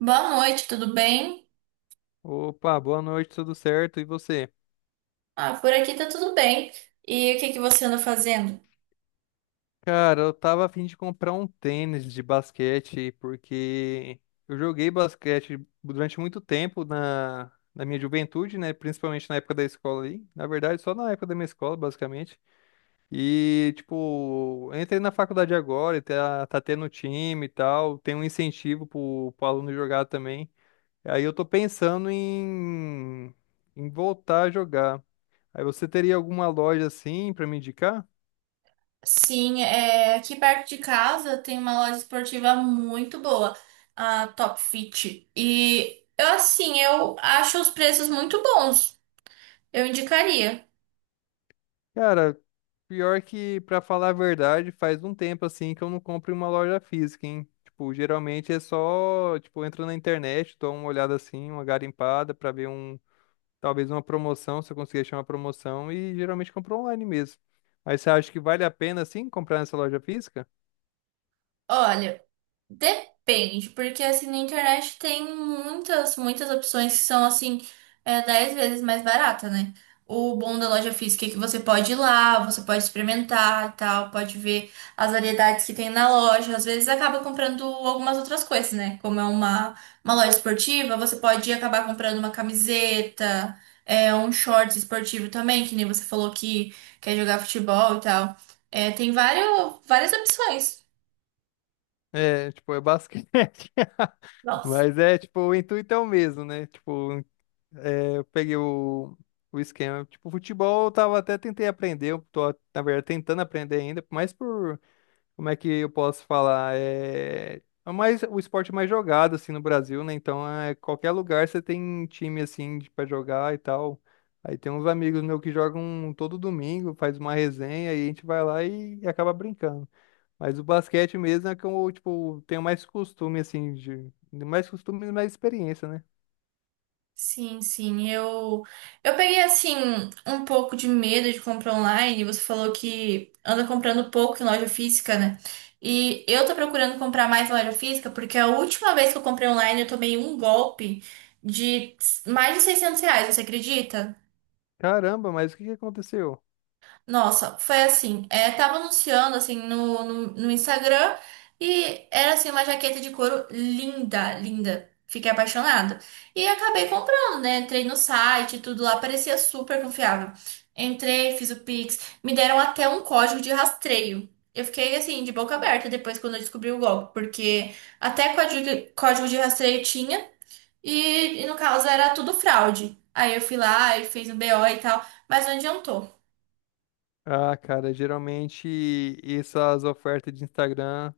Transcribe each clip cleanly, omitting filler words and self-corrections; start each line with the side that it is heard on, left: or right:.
right: Boa noite, tudo bem?
left: Opa, boa noite, tudo certo? E você?
right: Ah, por aqui tá tudo bem. E o que que você anda fazendo?
left: Cara, eu tava a fim de comprar um tênis de basquete porque eu joguei basquete durante muito tempo na minha juventude, né? Principalmente na época da escola aí. Na verdade, só na época da minha escola, basicamente. E, tipo, eu entrei na faculdade agora, e tá tendo time e tal, tem um incentivo pro aluno jogar também. Aí eu tô pensando em, Em voltar a jogar. Aí você teria alguma loja assim pra me indicar?
right: Sim, aqui perto de casa tem uma loja esportiva muito boa, a Top Fit. E eu assim, eu acho os preços muito bons. Eu indicaria.
left: Cara, pior que, pra falar a verdade, faz um tempo assim que eu não compro em uma loja física, hein? Tipo, geralmente é só, tipo, eu entro na internet, dou uma olhada assim, uma garimpada pra ver um, talvez uma promoção, se eu conseguir achar uma promoção, e geralmente compro online mesmo. Mas você acha que vale a pena, assim, comprar nessa loja física?
right: Olha. Depende, porque assim na internet tem muitas opções que são assim, 10 vezes mais barata, né? O bom da loja física é que você pode ir lá, você pode experimentar e tal, pode ver as variedades que tem na loja. Às vezes acaba comprando algumas outras coisas, né? Como é uma loja esportiva, você pode acabar comprando uma camiseta, um short esportivo também, que nem você falou que quer jogar futebol e tal. É, tem várias opções.
left: É, tipo, é basquete.
right: Nossa.
left: Mas é, tipo, o intuito é o mesmo, né? Tipo, eu peguei o esquema. Tipo, futebol eu tava até tentei aprender, eu tô, na verdade, tentando aprender ainda, mas por, como é que eu posso falar? É, é mais, o esporte mais jogado, assim, no Brasil, né? Então, é, qualquer lugar você tem time, assim, de, pra jogar e tal. Aí tem uns amigos meus que jogam todo domingo, faz uma resenha, e a gente vai lá e acaba brincando. Mas o basquete mesmo é que eu, tipo, tenho mais costume, assim, de, mais costume e mais experiência, né?
right: Sim, sim, eu peguei assim um pouco de medo de comprar online. Você falou que anda comprando pouco em loja física, né? E eu tô procurando comprar mais em loja física porque a última vez que eu comprei online eu tomei um golpe de mais de R$ 600, você acredita?
left: Caramba, mas o que que aconteceu?
right: Nossa, foi assim, é, tava anunciando assim no Instagram e era assim uma jaqueta de couro linda, linda. Fiquei apaixonada. E acabei comprando, né? Entrei no site, tudo lá parecia super confiável. Entrei, fiz o Pix, me deram até um código de rastreio. Eu fiquei assim de boca aberta depois quando eu descobri o golpe, porque até código de rastreio tinha e no caso era tudo fraude. Aí eu fui lá e fiz um BO e tal, mas não adiantou.
left: Ah, cara, geralmente essas ofertas de Instagram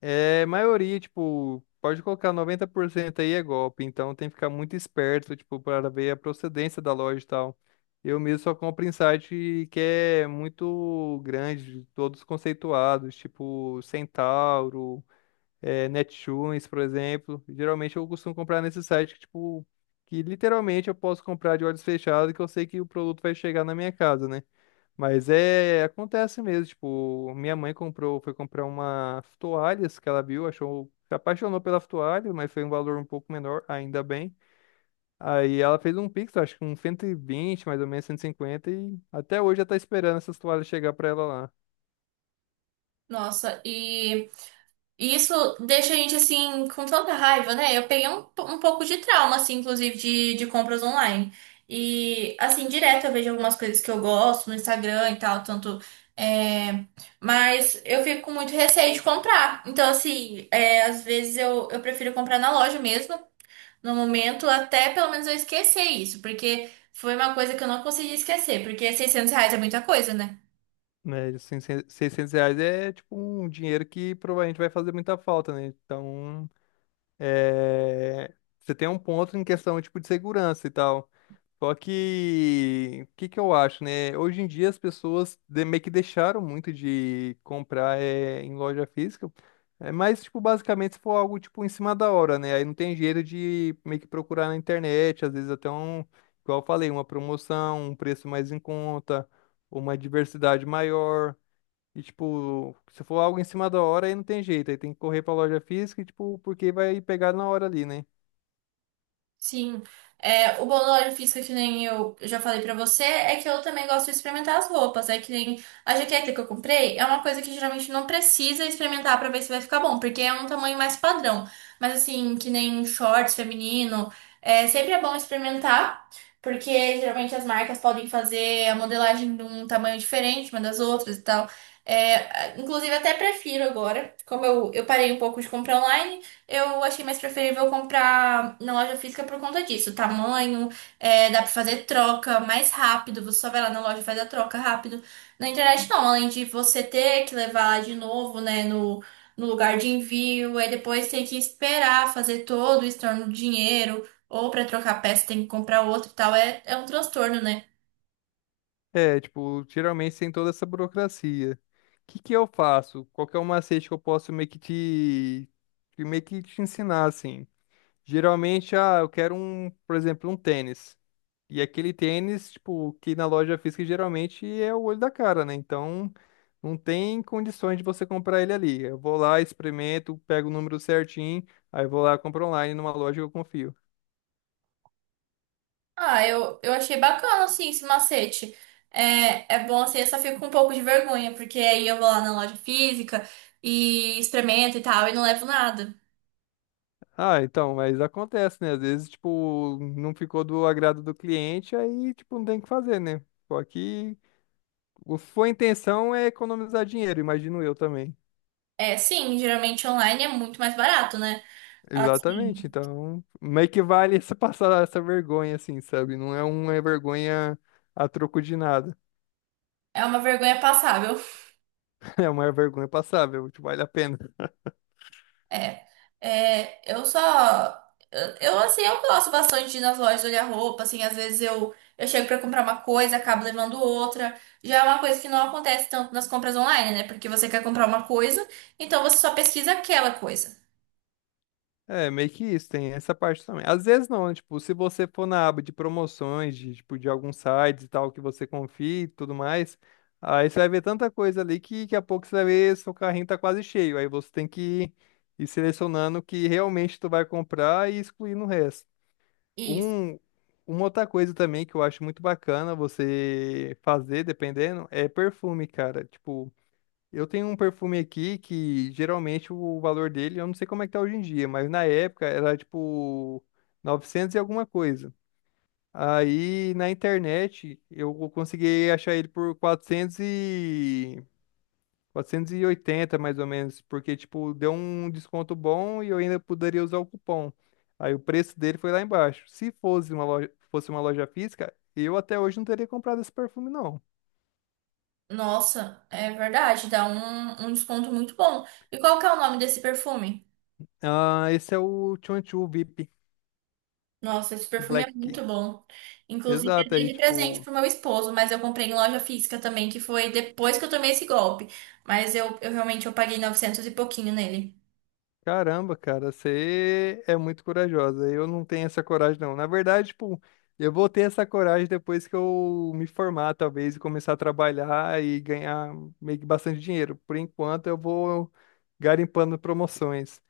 left: é maioria, tipo, pode colocar 90% aí é golpe, então tem que ficar muito esperto, tipo, para ver a procedência da loja e tal. Eu mesmo só compro em site que é muito grande, todos conceituados, tipo Centauro, é, Netshoes, por exemplo. Geralmente eu costumo comprar nesse site que, tipo, que literalmente eu posso comprar de olhos fechados, que eu sei que o produto vai chegar na minha casa, né? Mas é, acontece mesmo, tipo, minha mãe comprou, foi comprar uma toalhas que ela viu, achou, se apaixonou pela toalha, mas foi um valor um pouco menor, ainda bem. Aí ela fez um pix, acho que uns 120 mais ou menos 150 e até hoje ela tá esperando essas toalhas chegar pra ela lá.
right: Nossa, e isso deixa a gente assim com tanta raiva, né? Eu peguei um, um pouco de trauma, assim, inclusive, de compras online. E assim, direto eu vejo algumas coisas que eu gosto no Instagram e tal, tanto. É, mas eu fico com muito receio de comprar. Então, assim, é, às vezes eu prefiro comprar na loja mesmo, no momento, até pelo menos eu esquecer isso, porque foi uma coisa que eu não consegui esquecer, porque R$ 600 é muita coisa, né?
left: Né, assim, se- R$ 600 é, tipo, um dinheiro que provavelmente vai fazer muita falta, né? Então, é... você tem um ponto em questão, tipo, de segurança e tal. Só que, o que que eu acho, né? Hoje em dia as pessoas de- meio que deixaram muito de comprar eh, em loja física, é, mas, tipo, basicamente se for algo, tipo, em cima da hora, né? Aí não tem jeito de meio que procurar na internet, às vezes até um, igual eu falei, uma promoção, um preço mais em conta, uma diversidade maior, e, tipo, se for algo em cima da hora, aí não tem jeito, aí tem que correr pra loja física, e, tipo, porque vai pegar na hora ali, né?
right: Sim. É, o bom da loja física, que nem eu já falei pra você, é que eu também gosto de experimentar as roupas. É que nem a jaqueta que eu comprei, é uma coisa que geralmente não precisa experimentar pra ver se vai ficar bom, porque é um tamanho mais padrão. Mas assim, que nem shorts feminino, sempre é bom experimentar, porque geralmente as marcas podem fazer a modelagem de um tamanho diferente uma das outras e tal. É, inclusive, até prefiro agora, eu parei um pouco de comprar online, eu achei mais preferível comprar na loja física por conta disso. Tamanho, é, dá pra fazer troca mais rápido. Você só vai lá na loja e faz a troca rápido. Na internet não, além de você ter que levar lá de novo, né, no lugar de envio, aí depois tem que esperar fazer todo o estorno do dinheiro, ou pra trocar peça tem que comprar outro e tal. É, é um transtorno, né?
left: É, tipo, geralmente tem toda essa burocracia. O que que eu faço? Qual que é o macete que eu posso meio que te, que meio que te ensinar, assim? Geralmente, ah, eu quero um, por exemplo, um tênis. E aquele tênis, tipo, que na loja física geralmente é o olho da cara, né? Então, não tem condições de você comprar ele ali. Eu vou lá, experimento, pego o número certinho, aí vou lá, compro online numa loja que eu confio.
right: Ah, eu achei bacana, assim, esse macete. É, é bom, assim, eu só fico com um pouco de vergonha, porque aí eu vou lá na loja física e experimento e tal, e não levo nada.
left: Ah, então, mas acontece, né? Às vezes, tipo, não ficou do agrado do cliente, aí, tipo, não tem o que fazer, né? Só que o- sua intenção é economizar dinheiro, imagino eu também.
right: É, sim, geralmente online é muito mais barato, né?
left: Exatamente,
right: Assim,
left: então, meio que vale essa passar essa vergonha, assim, sabe? Não é uma vergonha a troco de nada.
right: é uma vergonha passável.
left: É uma vergonha passável, tipo, vale a pena.
right: É, é, eu só. Assim, eu gosto bastante de ir nas lojas olhar roupa, assim, às vezes eu chego pra comprar uma coisa, acabo levando outra. Já é uma coisa que não acontece tanto nas compras online, né? Porque você quer comprar uma coisa, então você só pesquisa aquela coisa.
left: É, meio que isso, tem essa parte também. Às vezes não, né? Tipo, se você for na aba de promoções, de, tipo, de alguns sites e tal, que você confie e tudo mais, aí você vai ver tanta coisa ali que daqui a pouco você vai ver seu carrinho tá quase cheio. Aí você tem que ir selecionando o que realmente tu vai comprar e excluindo o resto.
right: Isso.
left: Um, uma outra coisa também que eu acho muito bacana você fazer, dependendo, é perfume, cara. Tipo, eu tenho um perfume aqui que geralmente o valor dele, eu não sei como é que tá hoje em dia, mas na época era tipo 900 e alguma coisa. Aí na internet eu consegui achar ele por 480 mais ou menos, porque tipo deu um desconto bom e eu ainda poderia usar o cupom. Aí o preço dele foi lá embaixo. Se fosse uma loja, fosse uma loja física, eu até hoje não teria comprado esse perfume não.
right: Nossa, é verdade, dá um desconto muito bom. E qual que é o nome desse perfume?
left: Ah, esse é o Chonchu VIP
right: Nossa, esse perfume é
left: Black.
right: muito bom. Inclusive, eu
left: Exato,
right: dei
left: aí
right: de presente
left: tipo,
right: pro meu esposo, mas eu comprei em loja física também, que foi depois que eu tomei esse golpe. Mas eu realmente eu paguei 900 e pouquinho nele.
left: caramba, cara, você é muito corajosa. Eu não tenho essa coragem, não. Na verdade, tipo, eu vou ter essa coragem depois que eu me formar, talvez, e começar a trabalhar e ganhar meio que bastante dinheiro. Por enquanto, eu vou garimpando promoções.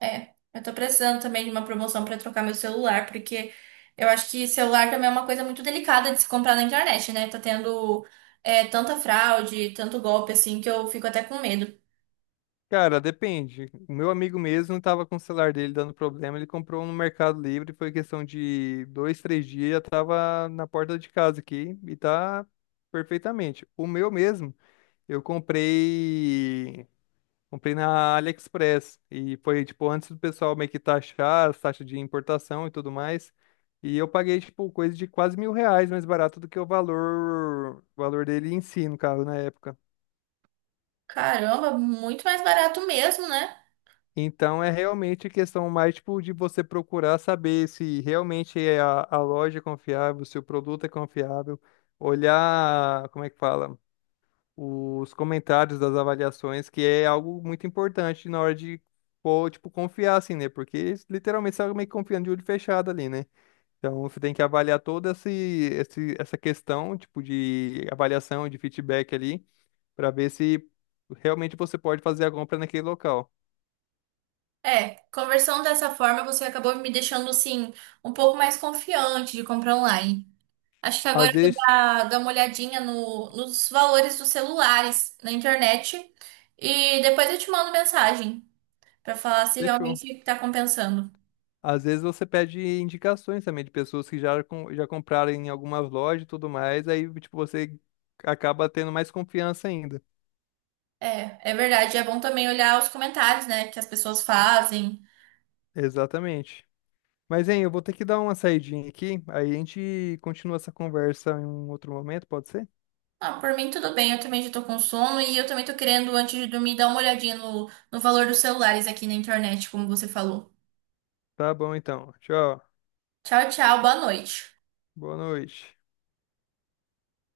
right: É, eu tô precisando também de uma promoção pra trocar meu celular, porque eu acho que celular também é uma coisa muito delicada de se comprar na internet, né? Tá tendo é, tanta fraude, tanto golpe assim, que eu fico até com medo.
left: Cara, depende. O meu amigo mesmo estava com o celular dele dando problema, ele comprou um no Mercado Livre, foi questão de dois, três dias, já tava na porta de casa aqui e tá perfeitamente. O meu mesmo. Eu comprei. Comprei na AliExpress. E foi, tipo, antes do pessoal meio que taxar as taxas de importação e tudo mais. E eu paguei, tipo, coisa de quase R$ 1.000 mais barato do que o valor dele em si, no caso, na época.
right: Caramba, muito mais barato mesmo, né?
left: Então é realmente questão mais, tipo, de você procurar saber se realmente é a loja é confiável, se o produto é confiável, olhar, como é que fala? Os comentários das avaliações, que é algo muito importante na hora de, pô, tipo, confiar, assim, né? Porque eles literalmente você tá meio que confiando de olho fechado ali, né? Então você tem que avaliar toda esse, esse, essa questão, tipo, de avaliação, de feedback ali, para ver se realmente você pode fazer a compra naquele local.
right: É, conversando dessa forma, você acabou me deixando, assim, um pouco mais confiante de comprar online. Acho que
left: Às
right: agora eu vou
left: vezes,
right: dar uma olhadinha nos valores dos celulares na internet e depois eu te mando mensagem pra falar se
left: fechou.
right: realmente tá compensando.
left: Às vezes você pede indicações também de pessoas que já, com- já compraram em algumas lojas e tudo mais, aí, tipo, você acaba tendo mais confiança ainda.
right: É, é verdade. É bom também olhar os comentários, né, que as pessoas fazem.
left: Exatamente. Mas, hein, eu vou ter que dar uma saidinha aqui, aí a gente continua essa conversa em um outro momento, pode ser?
right: Ah, por mim tudo bem, eu também já tô com sono e eu também tô querendo, antes de dormir, dar uma olhadinha no valor dos celulares aqui na internet, como você falou.
left: Tá bom, então. Tchau.
right: Tchau, tchau, boa noite.
left: Boa noite.